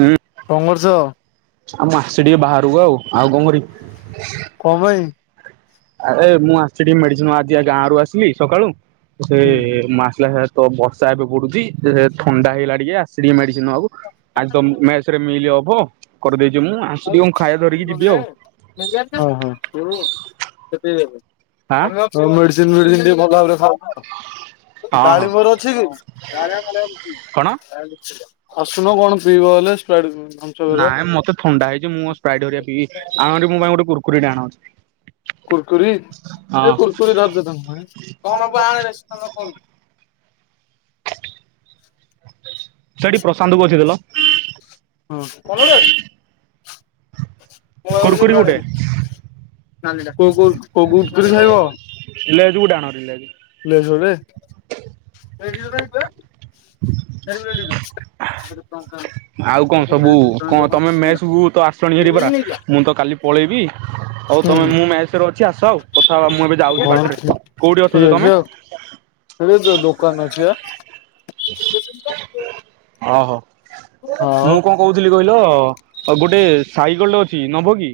ହୁଁ। କଣ କରୁଚ? ଆଉ ମାସେ ଟିକେ ବାହାରକୁ ଆଉ ଆଉ କଣ କରିବି? କଁ ପାଇଁ? ଆରେ ମୁଁ ଆସି ଟିକେ ମେଡିସିନ ଆଜି ଗାଁରୁ ଆସିଲି ସକାଳୁ ସେ ମାସିଲା ସାରି ତ ବର୍ଷା ଏବେ ପଡୁଛି ଥଣ୍ଡା ହେଇ ଗଲା ଟିକେ ଆସିଲି ମେଡିସିନ ଆଜି ତମ ମେସରେ ଆଜି ମିଲି ଅଫ? [unintelligible] ହଁ ଆଁ ହଁ। ମେସିନ ଫେଡିସିନ ଟିକେ ଭଲ ଭାବରେ ହଁ ହଁ ଡାଳିମ୍ବ ମୋର ଅଛି କି? କଣ ଆସୁନ କଣ ପିଇବ ହେଲେ ସ୍ପାରାଇଟ ନାଇଁ ମତେ ଥଣ୍ଡା ହେଇଛି ମୁଁ ସ୍ପ୍ରାଇଟ ହେରିକା ପିିଇବି ଆଣି ଯଦି ମୋ ପାଇଁ ଗୋଟେ କୁରକୁରି ଟେ ଆଣ ହେରି। କୁରକୁରି? ଏଇ କୁରକୁରି ଦେଲ କଣ [unintelligible] ସେଠି ପ୍ରଶାନ୍ତକୁ ଅଛି ଦେଲ ହୁଁ ମୁଁ ଏଣ କୁୁରକୁରି ଗୋଟେ କୋଉ କୋଉ କୁରକୁରି ଖାଇବ? ଲେଜ ଗୁଡ଼େ ଆଣହେରି। ଲେଜ ଗୋଟେ। ସେ କଣ ଆଉ କଣ ସବୁ କଣ ତମେ ମେସ କୁ ତ ଆସନ ସେଠି ପରା ମୁଁ ତ କାଲି ପଳେଇବି ହଉ ହୁଁ ତମେ ମୁଁ ମେସରେ କିଛି ଆସ ଆଉ କଥା ହେବା ମୁଁ ଏବେ ଯାଉଛି ହଁ ବାଟରେ କୋଉଠି ଅଛ ଯେ ତମେ? ଏଇ ଦୋକାନରେ ଅଛି ପା। ଓହୋ ଆଉ ମୁଁ କଣ କହୁଥିଲି କ ଗୋଟେ ସାଇକେଲଟେ ଅଛି ନବ କି?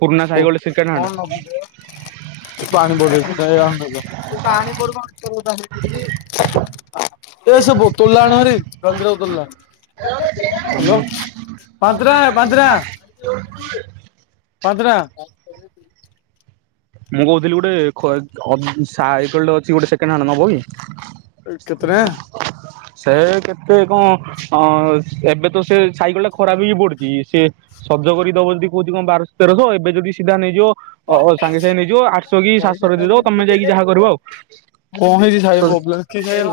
ପୁରୁଣା ସାଇକେଲଟେ ସେକେଣ୍ଡ କଣ ହ୍ୟାଣ୍ଡ ନ ପାଣି [inaudible] ଏ ସେ ବୋତଲଟା ଆଣ ହେବି ଯଲଯିରା ବୋତଲ ଟା। ହାଲୋ ପାଞ୍ଚଟା ଆଣେ ପାଞ୍ଚଟା। ପାଞ୍ଚଟା। ମୁଁ କହୁଥିଲି ଗୋଟେ ସାଇକେଲ ଟେ ଅଛି ଗୋଟେ କେଣ୍ଡ ଆଣ୍ଡ ନବ କି? କେତେ ଟଙ୍କା? ସେ କେତେ କଣ ଅ ଏବେ ତ ସେ ସାଇକେଲ ଟା ଖରାପ ହେଇକି ପଡିଛି ସିଏ ଶଜ କରିଦବ ଯଦି କହୁଛି କଣ ବାରଶହ ତେରଶହ ଏବେ ଯଦି ସିଧା ନେଇଯିବ ସାଙ୍ଗେ ସାଙ୍ଗେ ନେଇଯିବ ଆଠଶହ କି ସାତଶହ ର ଦେଇଦବ ତମେ ଯାଇକି ଯାହା କରିବ ଆଉ। କଣ ହେଇଛି ସାଇକେଲ ପ୍ରୋବ୍ଲେମ କି ସାଇକେଲ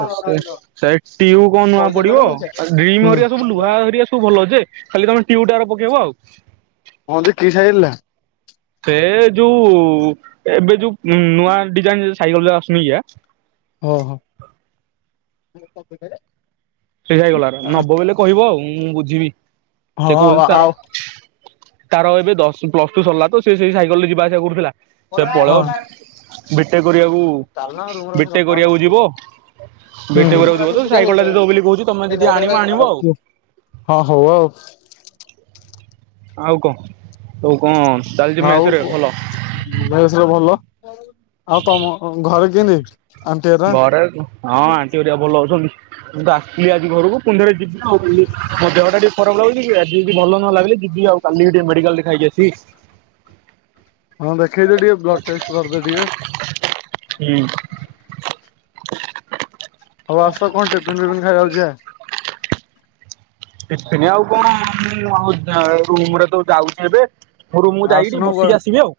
ସେ ଟିୟୁ କଣ ନୂଆ ପଡିବ ଡ୍ରିମ ହୁଁ ହରିକା ସବୁ ଲୁହା ଧରଆ ସବୁ ଭଲ ଅଛି ଯେ ଖାଲି ତମେ ଟିୟୁ ହରିକା ପକେଇବ ଆଉ। ହ ଯେ କିସାଇଲା। ସେ ଯୋଉ ଏବେ ଯୋଉ ନୂଆ ଡିଜାଇନ ସାଇକେଲ ଯସୁନିକିଆଁ। ଓହୋ ଓହୋ। ସେଇଟା ହେଇଗଲା ନବ ବୋଇଲେ କହିବ ଆଉ ମୁଁ ବୁଝିବି। ସେ ହଁ କହୁଛି ତାର ଆଉ ତାର ଏବେ ଦଶ ପ୍ଲସ ଟୁ ସରିଲା ତ ସେଇ ସାଇକେ ରେ ଯିବାଆସିବା କରୁଥିଲା। ହଁ। ଟେ କରିବାକୁ ବିଟେକ କରିବାକୁ ଯିବ? ଭେଟହୁଥିବ ତ ସାଇକଲ ଟା ଦବ ବୋଲି କହୁଛୁ। [unintelligible] ହଁ ହଉ ଆଉ। ଆଉ କଣ ଆଉ କଣ? ଚାଲିଛି ମେସ୍ ଆଉ ରେ ଭଲ ଭେସ ରେ ଭଲ ଆଉ ତମ ଘରେ କେମିତି? ଆଣ୍ଟି ହେରା ଘରେ ହଁ ଆଣ୍ଟି ଘରିକା ଭଲ ଅଉଛନ୍ତି। ମୁଁ ଆସିଲି ଆଜି ଘରକୁ ପୁଣି ଥରେ ଯ ଆଉ ମୋ ଦେହ ଟିକେ ଖରାପ ଲାଗୁି ଆଜି ଯଦି ଭଲ ନ ଲାଗିଲେ ଯିବି ଆଉ କାଲି ଟିକେ ମେଡିକାଲ। ଖାଇଅଛି। ହଁ ଦେଖେଇଦେ ଟିକେ ବ୍ଲଡ ଟେଷ୍ଟ କରିଦେ ଟିକେ ହୁଁ [inaudible] ହଉ ଆସ କଣ ଟିକେ ଟିଫିନ ଫିପିନ ଖାଇବାକୁ ଯିବା। ଟିଫିନ ଆଉ କଣ ମୁଁ ଆଉ ରୁମ ରେ ତ ଯାଉଛି। ଏବେରୁମ ଯାଇକି ବସିକି ଆସିବି ଆଉ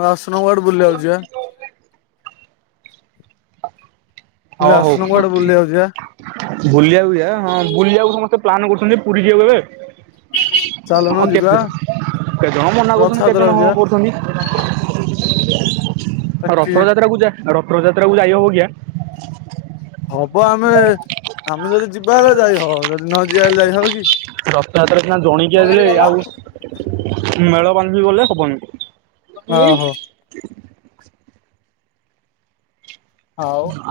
ମାଆ ଆଶ୍ରମ ଆଡେ ବୁଲି ଯାଉଛି ଆଁ [inaudible] କହିଲି ହଉ ହଉ ଆସୁନ କୁଆଡେ ବୁଲିବାକୁ ଯିବା। ବୁଲିବାକୁ ଯିବା ହଁ ବୁଲିବାକୁ ସମସ୍ତେ ପ୍ଲାନ୍ କରୁଛନ୍ତି ପୁରୀ ଯିବୁ ଏବେ ଚାଲୁନ ହଁ ଯିବା କେତେ କେତେ ଜଣ ମନା କରୁଛନ୍ତି କେତେ ରଥଯାତ୍ରାକୁ ଜଣ ହଁ କରୁଛନ୍ତି। ଯିବା ରଥଯାତ୍ରା କୁ ଯା ରଥଯାତ୍ରା କୁ ଯାଇ ହବକି ଆ ହବ ଆମେ ଆମେ ଯଦି ଯିବା ହେଲେ ଯାଇ ହବ ଯଦି ନ ଯିବା ହେଲେ ଯାଇ ହବ କି? ରଥଯାତ୍ରା ସନା ଜଣିକି ଆସିଲେ ଆଉ ମେଳ ବାନ୍ଧିବି ଗଲେ ହବନି। ଏଇ ଓହୋ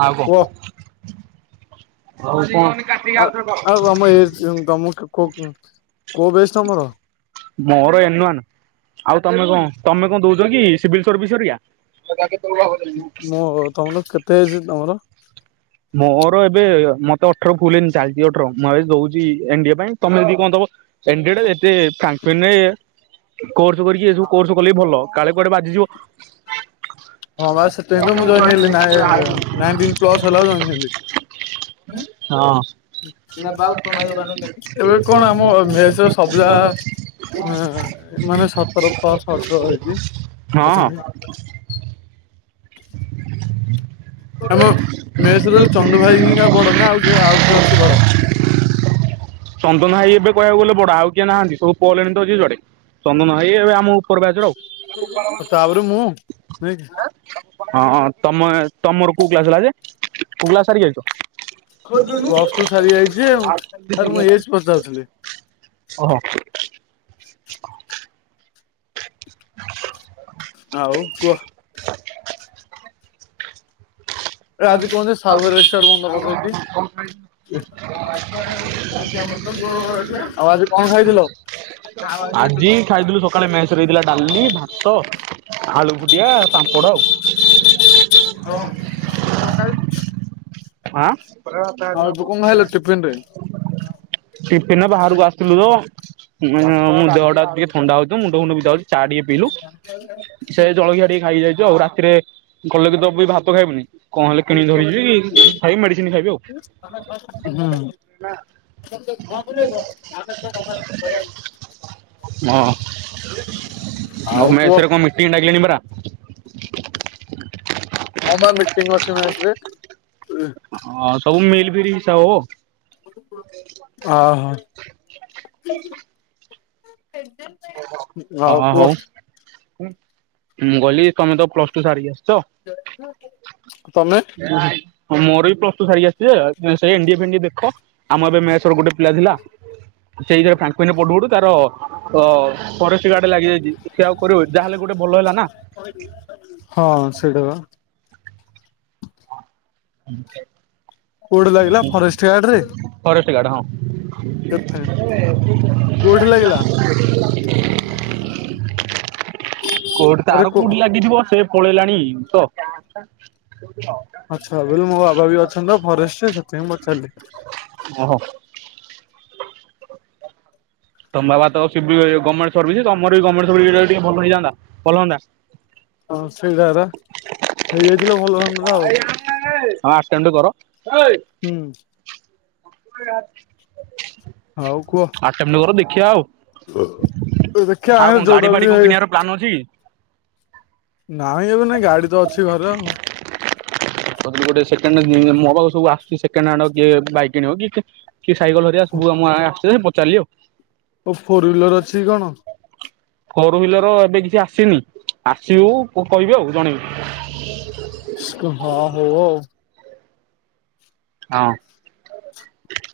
ଆଉ କଣ ଆଉ କଣ? ଆ ଆଉ ତମ ତମ କୋଉ ବେଶ ତମର? ମୋର ଏନ୍‌ ୱାନ। ଆଉ ତମେ କଣ ତମେ କଣ ଦଉଛ କି ସିବିଲ ସର୍ଭିସ ହରିକା । ମୁଁ ତମର କେତେ ହେଇଛି ତମର? ମୋର ଏବେ ମତେ ଅଠର ଫୁଲନ ଚାଲିଛି ଅଠର ମୁଁ ଏବେ ଦଉଛି ଏଣ୍ଡିଆ ପାଇଁ ତମେ ଯଦି କଣ ଦବ? ଏଣ୍ଡିଏଡ୍‌ ଯେତେ ଫାଙ୍କ ପେନ୍‌ରେ କୋର୍ସ କରିକି ଏସବୁ କୋର୍ସ କଲେ ବି ଭଲ କାଳେ କୁଆଡେ ବାଜିଯିବ। ହଁ ବା ସେତିପାଇଁ ତ ମୁଁ ଜଏନ୍‌ ହେଲି ନା ନାଇଣ୍ଟିନ୍‌ ପ୍ଲସ ହେଲା ଜଏନ୍‌ ହେଲି। ହଁ। ଏବେ କଣ ଆମ ମେସ୍‌ ର ସବୁଯାକ ହୁଁ ମାନେ ସତର ପ୍ଲସ୍‌ ଅଠର ହେଇଚି। ହଁ। ଆମ ମେସ୍‌ ଚନ୍ଦ୍ର ଭାଇ ହିଁକା ବଡ ନା ଆଉ ଆଉ କିଏ ଅଛି ବଡ? ଚନ୍ଦନ ଭାଇ ଏବେ କହିବାକୁ ଗଲେ ବଡ ଆଉ କିଏ ନାହାନ୍ତି। ସବୁ ପହଲେଣି ତ ଯିଏ ଯୁଆଡେ ଚନ୍ଦନ ଭାଇ ଏବେ ଆମ ଉପର ବ୍ୟାଚର ଆଉ ତାପରେ ମୁଁ ନାଇକି ହଁଁ ତମେ ତମର କୋଉ କ୍ଲାସ ହେଲା ଯେ କୋଉ କ୍ଲାସ ସାରିକି ଆଇଛ? ପ୍ଲସ ଟୁ ସାରି ଯାଇଛି ଆଉ। ଆରେ ମୁଁ ଏଜ ପଚାରୁଥିଲି [unintelligible] ଓହୋ। [inaudible] ଆଉ କୁଅ । [inaudible] [inaudible] [unintelligible] ଆଜି କୁହନ୍ତି ସାବରେଶ୍ୱର ବନ୍ଦ କରିଦେଇଛି। ଆଉ ଆଜି କଣ ଖାଇଥିଲ? ଆଜି ଖାଇଥିଲୁ ସକାଳେ ମେସରେ ହେଇଥିଲା ଡାଲି । ଭାତ ଆଳୁ ଫୁଟିଆ ପାମ୍ପଡ଼ ଆଉ। ଆଜି ଦିନ ରେ କଣ ଖାଇଲୁ। ଆଁ। ଟିଫିନ ରେ? ଟିଫିନ୍ ରେ ବାହାରକୁ ଆସିଥିଲୁ ତ। ଉଁ ଦେହ ଟା ଟିକେ ଥଣ୍ଡା ହଉଛି ତ ମୁଣ୍ଡ ଫୁଣ୍ଡ ବିନ୍ଧା ହଉଛି ଚା ଟିକେ ପିଇଲୁ। ସେ ଜଳଖିଆ ଟିକେ ଖାଇକି ଯାଇଛୁ ଆଉ ରାତିରେ ଭଲ କି ଦବେଇ ତ ଭାତ ଖାଇବୁନି। କଣ ହେଲେ କିଣିି କି ଧରି ଯିବି ଖାଇବି ମେଡିସିନ ଖାଇବି ଆଉ। [inaudible] ହଁ ହଉ ଆଉ କୁହ ମେସେରେ କଣ ମିଟିଂ ଡାକିଲେଣି ପରା। ହଁ ବା ମିଟିଂ ଅଛି ମେସ ରେ। ହଁ ସବୁ ମିଲ ଫିଲ ହିସାବ ହବ। ଓ ହୋ। ଆଉ ହଁ ହଉ କୁହ। ମୁଁ କହିଲି ତମେ ତ ପ୍ଲସ ଟୁ ସାରିକି ଆ ତମେ। ହ ମୋର ବି ପ୍ଲସ ଟୁ ସାରିକି ଆସିଛି ଯେ ସେଇ ଏନ୍ ଡି ଏ ଫେଣ୍ଡିଏ ଦେଖ ଆମ ଏବେ ମେସ ରୁ ଗୋଟେ। ପିଲା ଥିଲା ସେଇଥିରେ ଫାଙ୍କୁଇନ ରେ ପଢୁ ପଢୁ ତାର ଅ ଫରେ ଷ୍ଟ ଗାର୍ଡ ଲାଗିଯାଇଛି ସେ ଆଉ କରିବ କି ଯାହା ହେଲେ ଗୋଟେ ଭଲ ହେଲା ନା। ହଁ ସେଇଟା ବା। ହୁଁ । କୋଉଠି ଲାଗିଲା ଫରେଷ୍ଟ ଗାର୍ଡ ରେ। ଷ୍ଟ ଗାଡ଼ ହଁ। [inaudible] କେତେ? କୋଉଠି ଲାଗିଲା? କୋଉଠି ଆରେ ତାର କୋ କୋଉଠି ଲାଗିଥିବ ସେ। ପଳେଇଲାଣି ତ। ଆଚ୍ଛା ମୋ ବାବା ବି ଅଛନ୍ତି ତ ଫରେଷ୍ଟରେ ସେଥିପାଇଁ ପଚାରିଲି। ଓହୋ ତମ ବାବା ତ ସିଭିଲ ଏ ଗମେଣ୍ଟ ସର୍ଭିସ ତମର ବି ଗମେଣ୍ଟ ସରଭିସ ରେ ଟିକେ ଭଲ ହେଇଯାନ୍ତା ଭଲ ହନ୍ତା। ହଁ ସେଇଟା ରା ହେଇଯାଇଥିଲେ ଭଲ ହୁଅନ୍ତା ଆଉ ହଁ ଆଷ୍ଟାଣ୍ଡୁ କର। ହୁଁ। ହଉ କୁହ। ଆଟେମ୍ଟ କର ଦେଖିବା ଆଉ ଦେଖିଆ ଆଉ ହାଁ କଣ ଗାଡି ଜୋଉଟା ରୁ ଫାଡି ବି କଣ ହେଇ। କିଣିବାର ପ୍ଲାନ୍ ଅଛି କି ନାହିଁ ଏବେ ନାଇଁ ଗାଡି ତ ଅଛି ଘରେ ଆଉ। କାଇଁନା ମୋ ପାଖକୁ ସବୁ ଆସୁଚି ସେକଣ୍ଡ ହ୍ୟାଣ୍ଡ କେ ବାଇକ କିଣିବ କି କେ । କି ସାଇକେଲ ଘରିକା ସବୁ ଆମ ଆସୁଚି ଯେ ପଚାରିଲି ଆଉ। ଓ ଫୋର ହ୍ବିଲର ଅଛି କି କଣ। ଫୋର ହ୍ୱିଲର ଏବେ କିଛି ଆସିନି ଆସିବୁ କ-କହିବି ଆଉ ଜଣେଇବି। ହଁ ହଉ ଆଉ । ହଁ।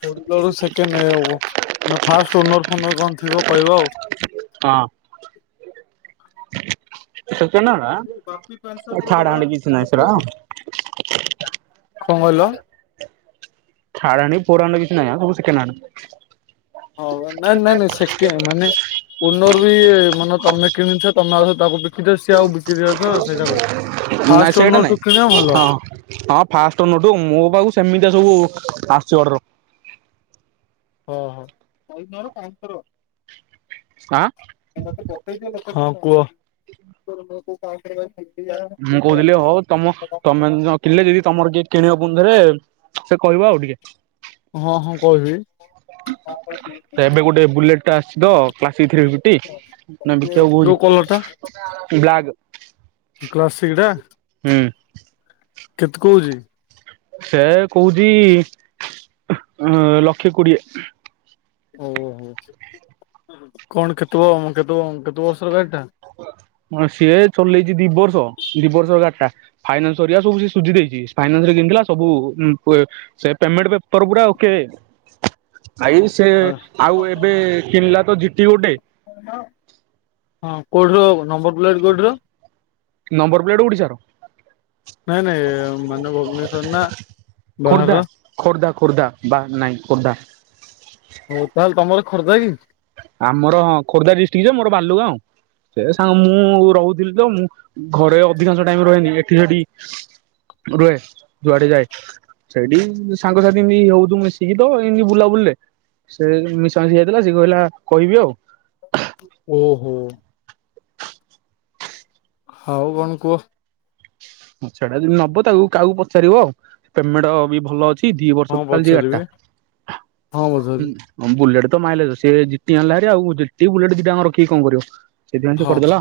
ଫୋର୍ ହ୍ୱିଲର ର ସେକେଣ୍ଡ ଓ -ନ ଫାର୍ଷ୍ଟ ଓନର ଫୋନର କଣ ଥିବ କହିବ ଆଉ। ହଁ। ଥାର୍ଡ ହ୍ୟାଣ୍ଡ କିଛି ନାହିଁ ସେରା କଣ କହିଲ? ଥାର୍ଡ ହ୍ୟାଣ୍ଡ ଫୋର୍ ହ୍ୟାଣ୍ଡ କିଛି ନାହି ଆଉ ସବୁ ସେକେଣ୍ଡ ହ୍ୟାଣ୍ଡ। ହଉ ନା ନା ନାଇଁ ସେକେ ମାନେ ଓ ଓନର ବି ମାନେ ତମେ କିଣିଛ ତମେ ଆଉଥରେ ତାକୁ ବିକିଛ ସିଏ ଆଉ ବିକି ସେଇଟା କହିଲି। ନାଇଁ ଫାଷ୍ଟ ସେଇଟା ଓନରଠୁ କିଣିବା ନାଇଁ ଭଲ ହଁ ହଁ ଫାଷ୍ଟ ଓନର ଠୁ ମୋ ପାଖକୁ ସେମି ତିଆ ସବୁ ଆସୂଛି ଅଡର। ହଁ ଆଁ ହଁ। ହଁ କୁହ? ମୁଁ କହୁଥିଲି ହଉ ତମ ତମେନଥିଲେ ଯଦି ତମର କିଏ କିଣିବ ପୁଣିଥରେ ସେ କହିବ ଆଉ ଟିକେ। ହଁ ହଁ କହିବି ଏବେ ଗୋଟେ ବୁଲେଟ୍ ଟେ ଆସିଛି ତ କ୍ଲାସିକ୍ କୋଉ [inaudible] ବ୍ଲାଗ୍। କ୍ଲାସିକ୍ ଟା ହୁଁ। କେତେ କହୁଛି? ସେ କହୁଛି ଲକ୍ଷେ କୋଡିଏ। ଓହୋ କଣ କେତ କେତେ କେତେ ବର୍ଷର ଗାଡି ଟା। ସିଏ ଚଲେଇଛି ଦି ବର୍ଷ ଦି ବର୍ଷ ଗାଡି ଟା ଫାଇନାନ୍ସ ସରିବା ସବୁ ସୁଝି ଦେଇଛି ଫାଇନାନ୍ସରେ କିଣିଥିଲା ସବୁ ପେମେଣ୍ଟ ପେପର ପୁରା ଓକେ ଆଇ ସେ ଆଉ ଏବେ କିଣିଲା ତ ଝିଟି ଗୋଟେ। ହଁ କୋଉଠିର ନମ୍ବର ପ୍ଲେଟ କୋଉଠିର? ନମ୍ବର ପ୍ଲେଟ ଓଡିଶାର। ନାଇଁ ନାଇଁ ମାନେ ଭୁବନେଶ୍ଵର ନା ଖୋର୍ଦ୍ଧା ବାହାର ଖୋର୍ଦ୍ଧା ଖୋର୍ଦ୍ଧା ବା ନାଇଁ ଖୋର୍ଦ୍ଧା। ହଉ ତାହେଲେ ତମର ଖୋର୍ଦ୍ଧା କି? ଆମର ହଁ ଖୋର୍ଦ୍ଧା ଡିଷ୍ଟ୍ରିକ୍ଟ ଯେ ମୋର ବାଲୁଗାଁ। ସେ ସାଙ୍ଗ ମୁଁ ରହୁଥିଲି ତ ମୁଁ ଘରେ ଅଧିକାଂଶ ଟାଇମ ରହେନି ଏଠି ସେଠି। ରୁହେ ଯୁଆଡେ ଯାଏ। ସେଇଠି ସାଙ୍ଗସାଥି ଏମିତି ରହୁଛୁ ମିଶିକି ତ ଏମିତି ବୁଲା ବୁଲେ। ସେ ମିଶଙ୍ଗିକି ଯାଇଥିଲା ସେଏ କହିଲା କହିବି ଆଉ। ଓହୋ। ହଉ କଣ କୁହ? ସେଟା ଯଦି ନବ ତାକୁ କାହାକୁ ପଚାରିବ ଆଉ ପେମେଣ୍ଟ ବି ଭଲ ଅଛି। ଦି ବର୍ଷ କଣ କାଲି ଯାରଟା ପଚାରିବି? ହଁ ବଧରି ବୁଲେଟ ମାଇଲେଜ ସେ ଝିଟି ଆଣିଲାଭାରି ଆଉି ଦିଟା ବୁଲେଟ୍ ରଖିକି କଣ କରିବ ସେଥିପାଇଁ ସେ ହଁ କରିଦେଲା।